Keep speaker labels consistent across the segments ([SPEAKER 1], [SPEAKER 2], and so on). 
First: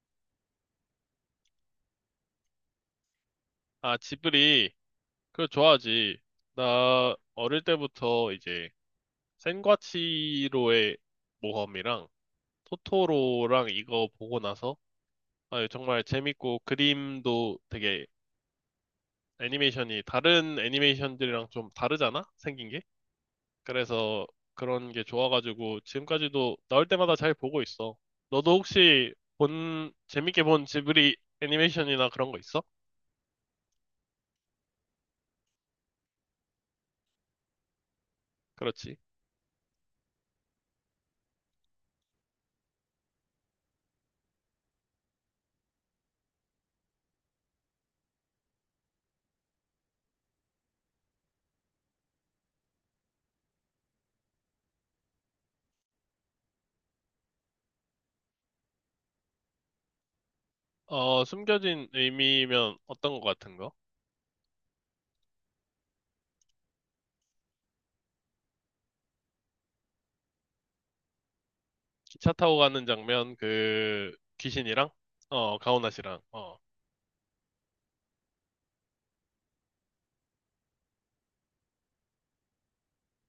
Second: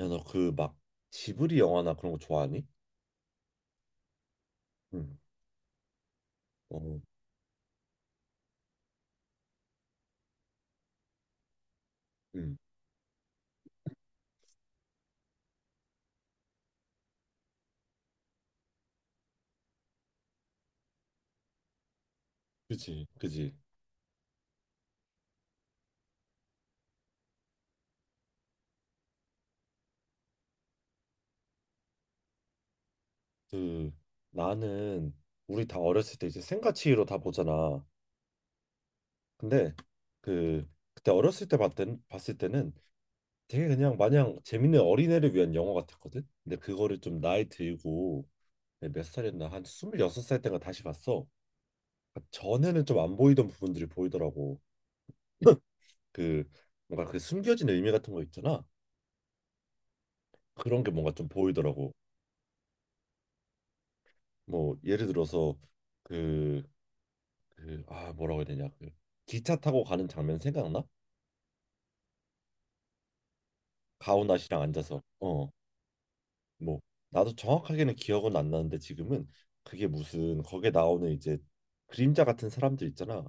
[SPEAKER 1] 야, 너 그 막 지브리 영화나 그런 거 좋아하니?
[SPEAKER 2] 아, 지브리.
[SPEAKER 1] 응.
[SPEAKER 2] 그거 좋아하지.
[SPEAKER 1] 어,
[SPEAKER 2] 나 어릴 때부터 이제 센과치로의 모험이랑
[SPEAKER 1] 응.
[SPEAKER 2] 토토로랑 이거 보고 나서 아, 정말 재밌고 그림도 되게 애니메이션이 다른 애니메이션들이랑 좀 다르잖아? 생긴 게?
[SPEAKER 1] 그지, 그지.
[SPEAKER 2] 그래서 그런 게 좋아가지고 지금까지도 나올 때마다 잘 보고 있어. 너도 혹시 재밌게 본 지브리 애니메이션이나 그런 거 있어?
[SPEAKER 1] 그 나는 우리 다 어렸을 때 이제 생가치로 다 보잖아.
[SPEAKER 2] 그렇지.
[SPEAKER 1] 근데 그 그때 어렸을 때 봤던 봤을 때는 되게 그냥 마냥 재밌는 어린애를 위한 영화 같았거든. 근데 그거를 좀 나이 들고 내가 몇 살이었나 한 26살 때가 다시 봤어. 그러니까 전에는 좀 안 보이던 부분들이 보이더라고. 그 뭔가 그 숨겨진 의미 같은 거 있잖아. 그런 게 뭔가
[SPEAKER 2] 어,
[SPEAKER 1] 좀
[SPEAKER 2] 숨겨진
[SPEAKER 1] 보이더라고.
[SPEAKER 2] 의미면 어떤 거 같은 거?
[SPEAKER 1] 뭐 예를 들어서 그, 그, 아 뭐라고 해야 되냐 그 기차 타고 가는 장면 생각나?
[SPEAKER 2] 차 타고 가는 장면, 그,
[SPEAKER 1] 가오나 씨랑
[SPEAKER 2] 귀신이랑,
[SPEAKER 1] 앉아서 어,
[SPEAKER 2] 어, 가오나 씨랑, 어,
[SPEAKER 1] 뭐 나도 정확하게는 기억은 안 나는데 지금은 그게 무슨 거기에 나오는 이제 그림자 같은 사람들 있잖아.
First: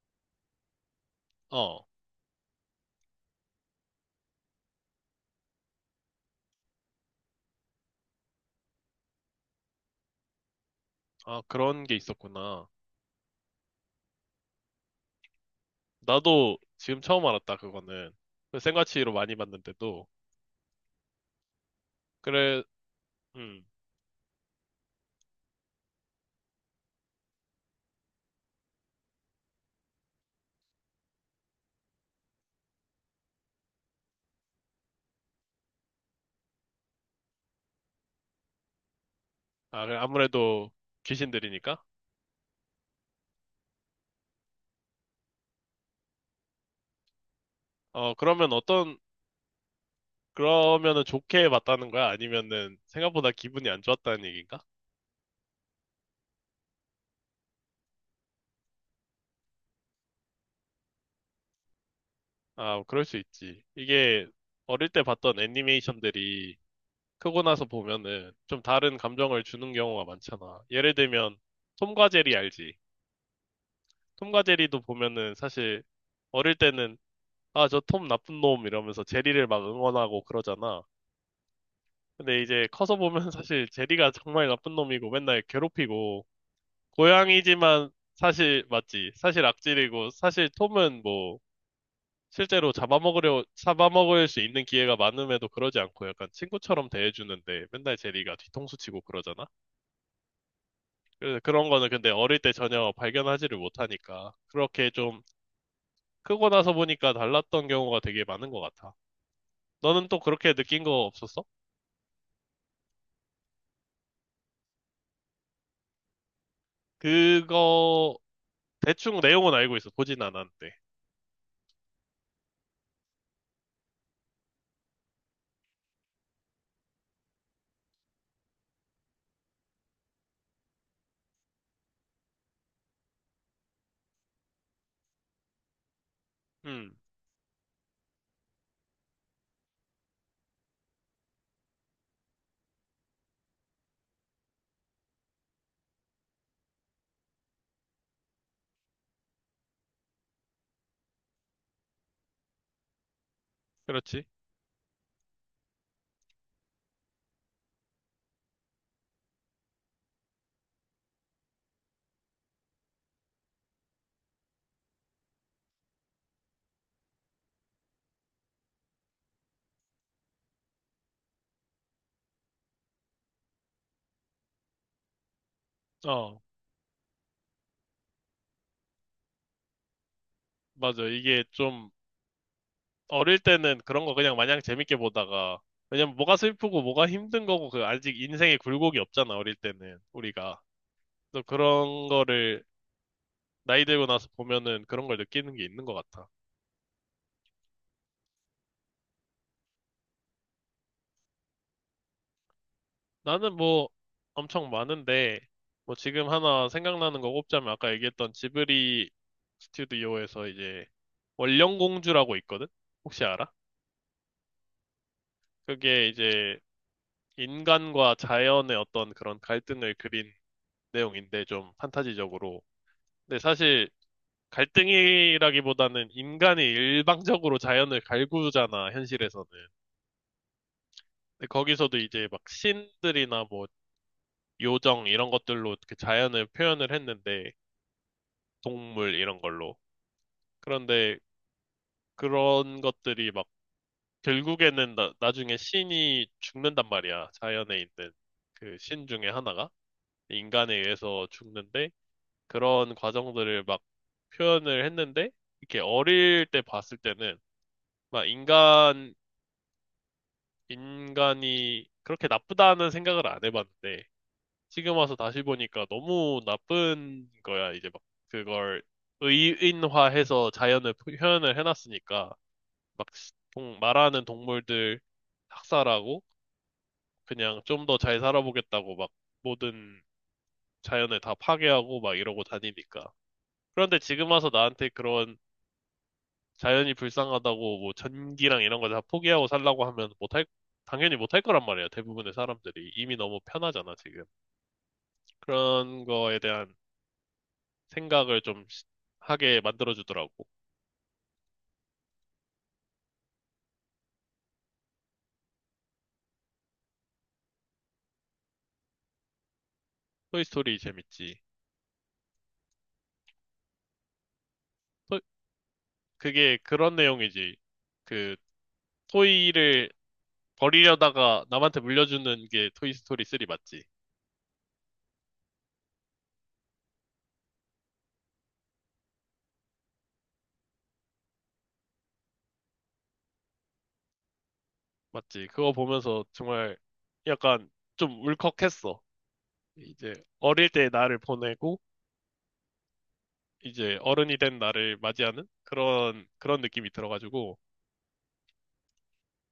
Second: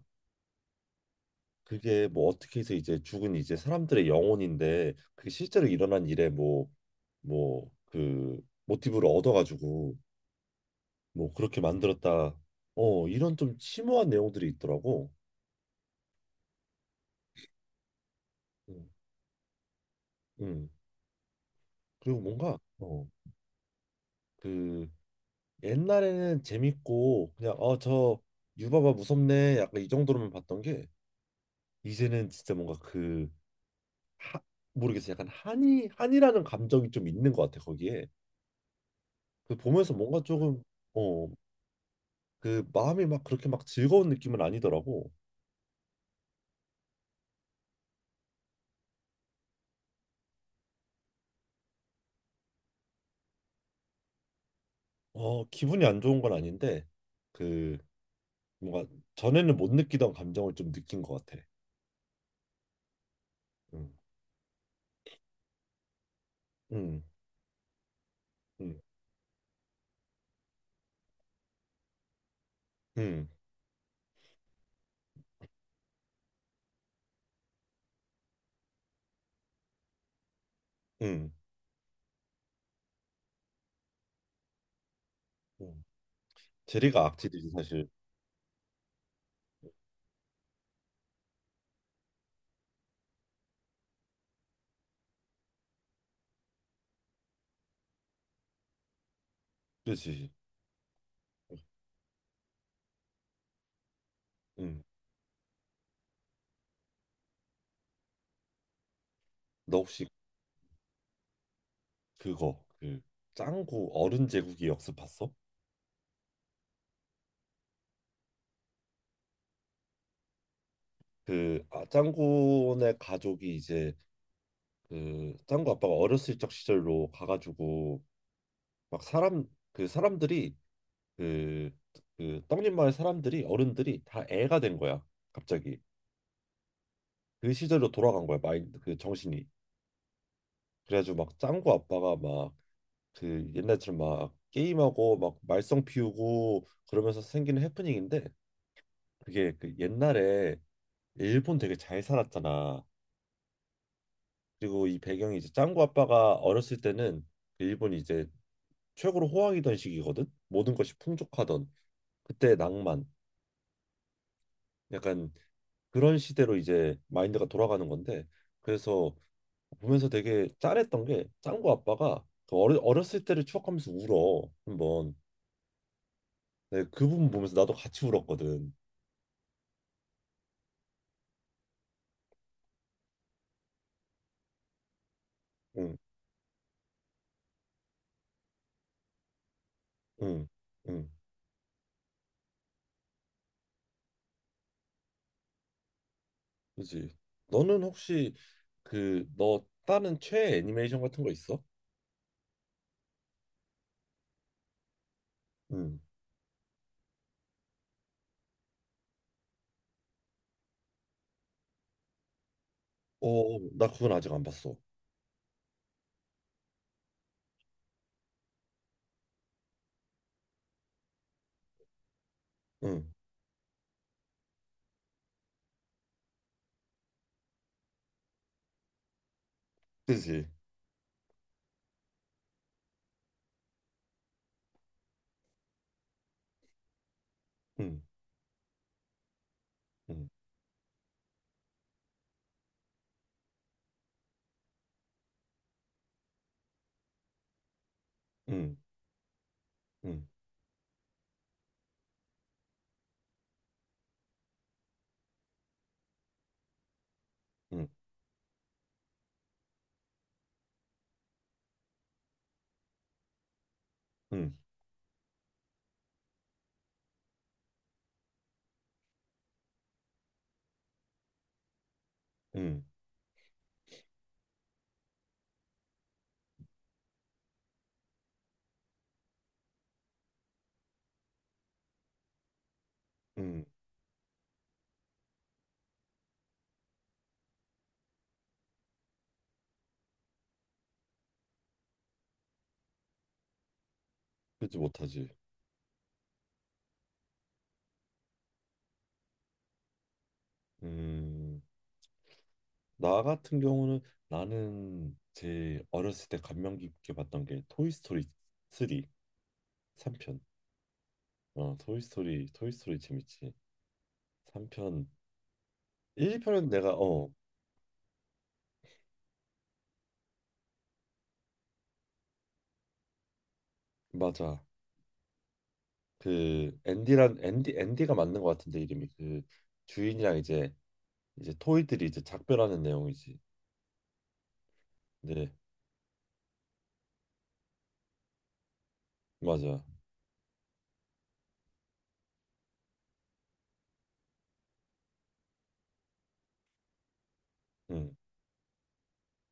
[SPEAKER 2] 어,
[SPEAKER 1] 그게 뭐 어떻게 해서 이제 죽은 이제 사람들의 영혼인데 그게 실제로 일어난 일에 뭐 그 모티브를 얻어가지고 뭐
[SPEAKER 2] 아,
[SPEAKER 1] 그렇게
[SPEAKER 2] 그런 게
[SPEAKER 1] 만들었다.
[SPEAKER 2] 있었구나.
[SPEAKER 1] 어, 이런 좀 심오한 내용들이 있더라고.
[SPEAKER 2] 나도 지금 처음 알았다, 그거는. 그
[SPEAKER 1] 음,
[SPEAKER 2] 생과치로 많이 봤는데도.
[SPEAKER 1] 음. 그리고 뭔가
[SPEAKER 2] 그래,
[SPEAKER 1] 어,
[SPEAKER 2] 음,
[SPEAKER 1] 그 옛날에는 재밌고 그냥 어, 저 유바바 무섭네 약간 이 정도로만 봤던 게 이제는 진짜 뭔가 그 하, 모르겠어. 약간 한이라는 감정이 좀 있는 것 같아 거기에. 그
[SPEAKER 2] 아,
[SPEAKER 1] 보면서
[SPEAKER 2] 그래,
[SPEAKER 1] 뭔가 조금
[SPEAKER 2] 아무래도
[SPEAKER 1] 어,
[SPEAKER 2] 귀신들이니까?
[SPEAKER 1] 그 마음이 막 그렇게 막 즐거운 느낌은 아니더라고.
[SPEAKER 2] 어, 그러면 어떤, 그러면은 좋게 봤다는 거야? 아니면은 생각보다 기분이 안 좋았다는 얘기인가?
[SPEAKER 1] 어, 기분이 안 좋은 건 아닌데 그 뭔가 전에는 못 느끼던 감정을 좀 느낀 것 같아.
[SPEAKER 2] 아, 그럴 수 있지.
[SPEAKER 1] 음.
[SPEAKER 2] 이게 어릴 때 봤던 애니메이션들이
[SPEAKER 1] 음.
[SPEAKER 2] 크고 나서 보면은 좀
[SPEAKER 1] 음.
[SPEAKER 2] 다른 감정을 주는 경우가 많잖아. 예를 들면 톰과 제리 알지?
[SPEAKER 1] 음.
[SPEAKER 2] 톰과 제리도 보면은 사실 어릴 때는 아, 저 톰 나쁜 놈 이러면서 제리를 막 응원하고 그러잖아.
[SPEAKER 1] 음.
[SPEAKER 2] 근데 이제 커서 보면 사실 제리가 정말 나쁜 놈이고 맨날
[SPEAKER 1] 음.
[SPEAKER 2] 괴롭히고
[SPEAKER 1] 제리가 악질이지 사실.
[SPEAKER 2] 고양이지만 사실 맞지? 사실 악질이고 사실 톰은 뭐 실제로 잡아먹으려 잡아먹을 수 있는 기회가 많음에도 그러지 않고 약간 친구처럼 대해주는데 맨날 제리가 뒤통수 치고 그러잖아.
[SPEAKER 1] 그렇지.
[SPEAKER 2] 그래서 그런 거는 근데 어릴 때 전혀 발견하지를 못하니까
[SPEAKER 1] 음.
[SPEAKER 2] 그렇게 좀 크고 나서 보니까 달랐던 경우가 되게 많은 것 같아.
[SPEAKER 1] 너 혹시
[SPEAKER 2] 너는 또 그렇게 느낀 거 없었어?
[SPEAKER 1] 그거 그 짱구 어른 제국이 역습 봤어?
[SPEAKER 2] 그거 대충 내용은 알고 있어. 보진 않았는데.
[SPEAKER 1] 그 아, 짱구네 가족이 이제 그 짱구 아빠가 어렸을 적 시절로 가가지고 막 사람 그 사람들이 그 떡잎 마을 사람들이 어른들이 다 애가 된 거야 갑자기.
[SPEAKER 2] 음,
[SPEAKER 1] 그 시절로 돌아간 거야 마인드 그 정신이. 그래가지고 막 짱구 아빠가 막 그 옛날처럼 막 게임하고 막 말썽 피우고 그러면서 생기는 해프닝인데 그게 그 옛날에 일본 되게 잘 살았잖아.
[SPEAKER 2] 그렇지.
[SPEAKER 1] 그리고 이 배경이 이제 짱구 아빠가 어렸을 때는 그 일본이 이제 최고로 호황이던 시기거든. 모든 것이 풍족하던 그때의 낭만. 약간 그런 시대로 이제 마인드가 돌아가는 건데 그래서 보면서 되게 짠했던 게 짱구 아빠가 그 어렸을 때를 추억하면서 울어 한번.
[SPEAKER 2] 어,
[SPEAKER 1] 네, 그 부분 보면서 나도 같이 울었거든.
[SPEAKER 2] 맞아. 이게 좀 어릴 때는 그런 거 그냥 마냥 재밌게 보다가
[SPEAKER 1] 응,
[SPEAKER 2] 왜냐면 뭐가 슬프고 뭐가 힘든 거고 그 아직 인생의 굴곡이 없잖아. 어릴 때는
[SPEAKER 1] 응,
[SPEAKER 2] 우리가.
[SPEAKER 1] 응.
[SPEAKER 2] 또 그런 거를 나이 들고 나서 보면은 그런 걸 느끼는 게 있는 것 같아.
[SPEAKER 1] 그지. 너는 혹시 그 너 다른 최애 애니메이션 같은 거 있어?
[SPEAKER 2] 나는 뭐 엄청 많은데, 뭐
[SPEAKER 1] 응.
[SPEAKER 2] 지금 하나 생각나는 거 꼽자면 아까 얘기했던 지브리 스튜디오에서 이제 원령공주라고 있거든? 혹시 알아?
[SPEAKER 1] 어, 나 그건 아직 안 봤어.
[SPEAKER 2] 그게 이제 인간과 자연의 어떤 그런 갈등을 그린 내용인데 좀 판타지적으로.
[SPEAKER 1] 응.
[SPEAKER 2] 근데 사실 갈등이라기보다는 인간이 일방적으로 자연을 갈구잖아, 현실에서는.
[SPEAKER 1] 그지?
[SPEAKER 2] 근데 거기서도 이제 막 신들이나 뭐 요정 이런 것들로 그 자연을 표현을 했는데
[SPEAKER 1] 응,
[SPEAKER 2] 동물 이런 걸로.
[SPEAKER 1] 응,
[SPEAKER 2] 그런데 그런 것들이 막 결국에는 나중에 신이 죽는단 말이야. 자연에 있는
[SPEAKER 1] 응,
[SPEAKER 2] 그 신 중에 하나가
[SPEAKER 1] 응,
[SPEAKER 2] 인간에 의해서 죽는데 그런 과정들을 막 표현을 했는데 이렇게 어릴 때 봤을 때는
[SPEAKER 1] 응,
[SPEAKER 2] 막 인간이 그렇게 나쁘다는 생각을 안 해봤는데
[SPEAKER 1] 응,
[SPEAKER 2] 지금 와서 다시 보니까 너무 나쁜 거야. 이제 막 그걸 의인화해서 자연을 표현을 해놨으니까.
[SPEAKER 1] 응,
[SPEAKER 2] 막 말하는 동물들 학살하고 그냥 좀 더 잘 살아보겠다고 막 모든 자연을 다 파괴하고 막 이러고 다니니까.
[SPEAKER 1] 응,
[SPEAKER 2] 그런데 지금 와서 나한테 그런 자연이 불쌍하다고 뭐 전기랑 이런 걸 다 포기하고 살라고 하면 당연히 못할 거란 말이야. 대부분의 사람들이. 이미 너무 편하잖아, 지금.
[SPEAKER 1] 그지 못하지.
[SPEAKER 2] 그런 거에 대한 생각을 좀 하게 만들어주더라고.
[SPEAKER 1] 음. 나 같은 경우는 나는 제 어렸을 때 감명 깊게 봤던 게 토이스토리 3, 삼편.
[SPEAKER 2] 토이스토리 재밌지.
[SPEAKER 1] 어, 토이스토리, 토이스토리 재밌지. 3편,
[SPEAKER 2] 토- 그게
[SPEAKER 1] 1편은 내가,
[SPEAKER 2] 그런
[SPEAKER 1] 어,
[SPEAKER 2] 내용이지. 그, 토이를 버리려다가 남한테 물려주는 게 토이스토리 3 맞지?
[SPEAKER 1] 맞아. 그, 앤디가 맞는 것 같은데, 이름이. 그, 주인이랑 이제 토이들이 이제 작별하는 내용이지.
[SPEAKER 2] 맞지?
[SPEAKER 1] 네,
[SPEAKER 2] 그거 보면서 정말 약간 좀 울컥했어.
[SPEAKER 1] 맞아.
[SPEAKER 2] 이제 어릴 때 나를 보내고 이제 어른이 된 나를 맞이하는 그런 그런 느낌이 들어가지고
[SPEAKER 1] 응.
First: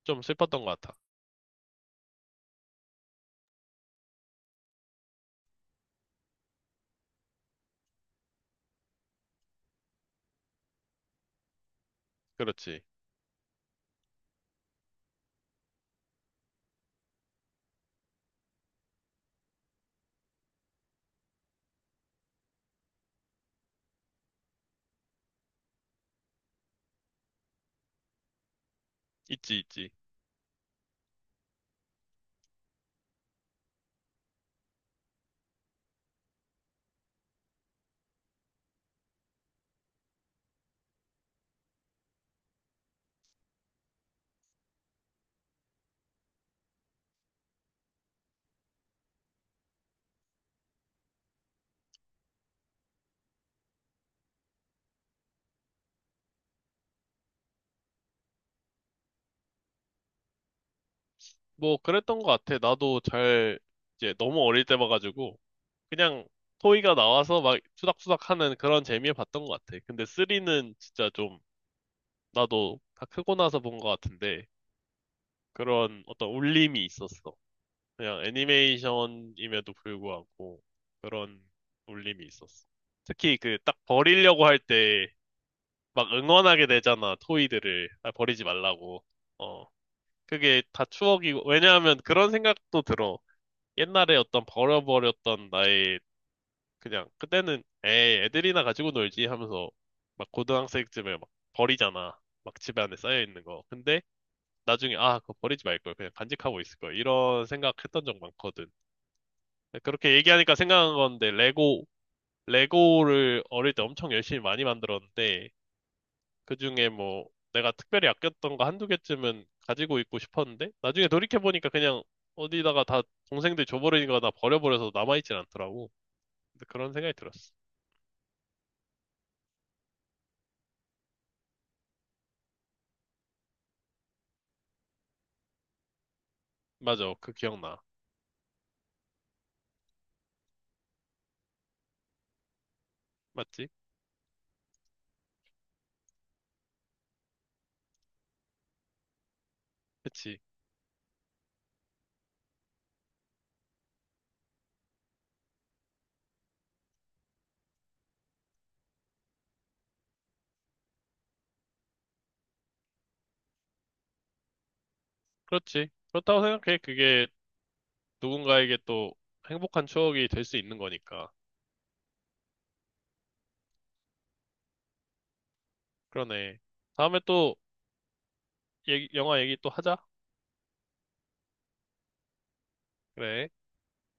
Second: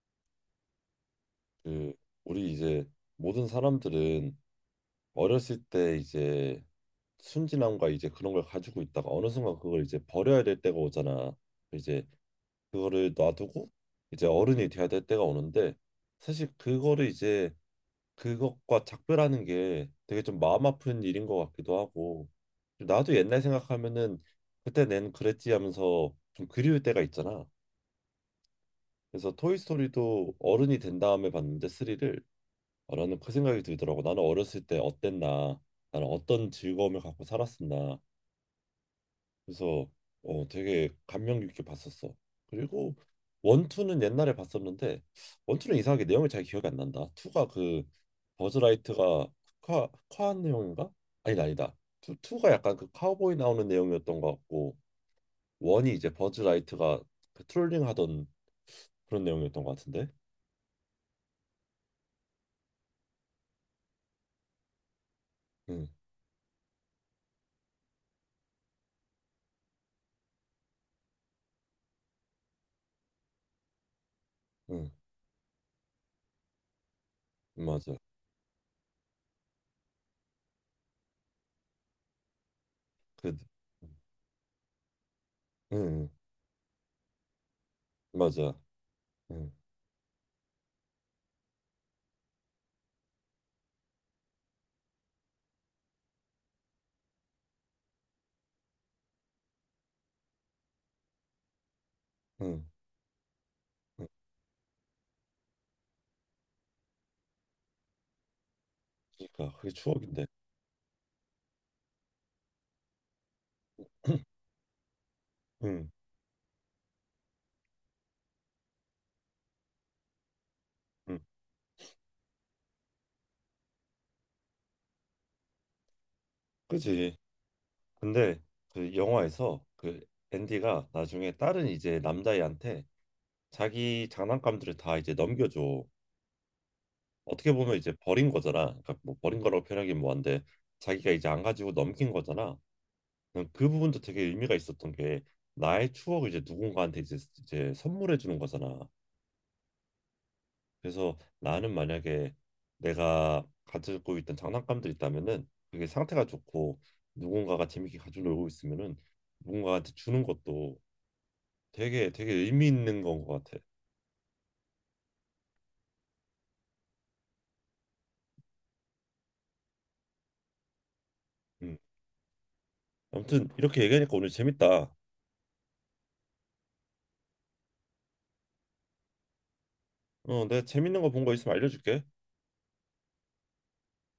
[SPEAKER 2] 좀 슬펐던 것 같아.
[SPEAKER 1] 그 우리 이제 모든 사람들은 어렸을 때 이제 순진함과 이제 그런 걸 가지고 있다가 어느 순간 그걸 이제 버려야 될 때가 오잖아. 이제
[SPEAKER 2] 그렇지.
[SPEAKER 1] 그거를 놔두고 이제 어른이 돼야 될 때가 오는데 사실 그거를 이제 그것과 작별하는 게 되게 좀 마음 아픈 일인 것 같기도 하고 나도 옛날 생각하면은 그때 낸 그랬지 하면서 좀 그리울 때가 있잖아. 그래서
[SPEAKER 2] 있지, 있지.
[SPEAKER 1] 토이스토리도 어른이 된 다음에 봤는데 3를 라는 그 생각이 들더라고. 나는 어렸을 때 어땠나? 나는 어떤 즐거움을 갖고 살았었나? 그래서 어, 되게 감명 깊게 봤었어. 그리고 원투는 옛날에 봤었는데 원투는 이상하게 내용이 잘 기억이 안 난다. 투가 그 버즈라이트가 카 카한 내용인가? 아니다 아니다. 투 투가 약간 그 카우보이 나오는 내용이었던 것 같고 원이 이제 버즈라이트가 그 트롤링 하던 그런 내용이었던 것 같은데.
[SPEAKER 2] 뭐 그랬던 것 같아. 나도 잘 이제 너무 어릴 때 봐가지고
[SPEAKER 1] 응,
[SPEAKER 2] 그냥 토이가 나와서 막 투닥투닥 하는 그런 재미에 봤던 것 같아. 근데 3는 진짜 좀 나도 다 크고 나서 본 것 같은데
[SPEAKER 1] 응,
[SPEAKER 2] 그런 어떤 울림이 있었어.
[SPEAKER 1] 맞아.
[SPEAKER 2] 그냥 애니메이션임에도 불구하고 그런 울림이 있었어.
[SPEAKER 1] 그,
[SPEAKER 2] 특히 그 딱
[SPEAKER 1] 응,
[SPEAKER 2] 버리려고 할 때
[SPEAKER 1] 응,
[SPEAKER 2] 막 응원하게 되잖아, 토이들을. 아, 버리지
[SPEAKER 1] 맞아.
[SPEAKER 2] 말라고.
[SPEAKER 1] 응,
[SPEAKER 2] 어. 그게 다 추억이고, 왜냐하면 그런 생각도 들어. 옛날에 어떤 버려버렸던 나의 그냥 그때는 에이, 애들이나 가지고 놀지 하면서 막 고등학생쯤에 막 버리잖아. 막
[SPEAKER 1] 응,
[SPEAKER 2] 집에 안에 쌓여 있는 거. 근데
[SPEAKER 1] 응.
[SPEAKER 2] 나중에 아 그거 버리지 말걸 그냥 간직하고 있을 걸 이런 생각했던 적 많거든.
[SPEAKER 1] 그러니까 그게
[SPEAKER 2] 그렇게
[SPEAKER 1] 추억인데.
[SPEAKER 2] 얘기하니까 생각난 건데 레고를 어릴 때 엄청 열심히 많이 만들었는데
[SPEAKER 1] 응,
[SPEAKER 2] 그중에 뭐 내가 특별히 아꼈던 거 한두 개쯤은 가지고 있고 싶었는데 나중에
[SPEAKER 1] 응.
[SPEAKER 2] 돌이켜 보니까 그냥 어디다가 다 동생들 줘버리니까 나 버려버려서 남아있진 않더라고. 근데 그런 생각이
[SPEAKER 1] 그지.
[SPEAKER 2] 들었어.
[SPEAKER 1] 근데 그 영화에서 그 앤디가 나중에 다른 이제 남자애한테 자기 장난감들을 다 이제 넘겨줘.
[SPEAKER 2] 맞아, 그
[SPEAKER 1] 어떻게 보면
[SPEAKER 2] 기억나.
[SPEAKER 1] 이제 버린 거잖아. 그러니까 뭐 버린 거라고 표현하긴 뭐한데 자기가 이제 안 가지고 넘긴 거잖아. 난그
[SPEAKER 2] 맞지?
[SPEAKER 1] 부분도 되게 의미가 있었던 게 나의 추억을 이제 누군가한테 이제 선물해 주는 거잖아.
[SPEAKER 2] 그치?
[SPEAKER 1] 그래서 나는 만약에 내가 가지고 있던 장난감들 있다면은 그게 상태가 좋고 누군가가 재밌게 가지고 놀고 있으면은 누군가한테 주는 것도 되게 되게 의미 있는 건 것 같아.
[SPEAKER 2] 그렇지. 그렇다고 생각해. 그게 누군가에게 또 행복한 추억이 될 수 있는 거니까.
[SPEAKER 1] 음. 아무튼 이렇게 얘기하니까 오늘 재밌다.
[SPEAKER 2] 그러네. 다음에 또 영화 얘기 또 하자.
[SPEAKER 1] 어, 내가 재밌는 거 본 거 있으면 알려줄게.
[SPEAKER 2] 그래.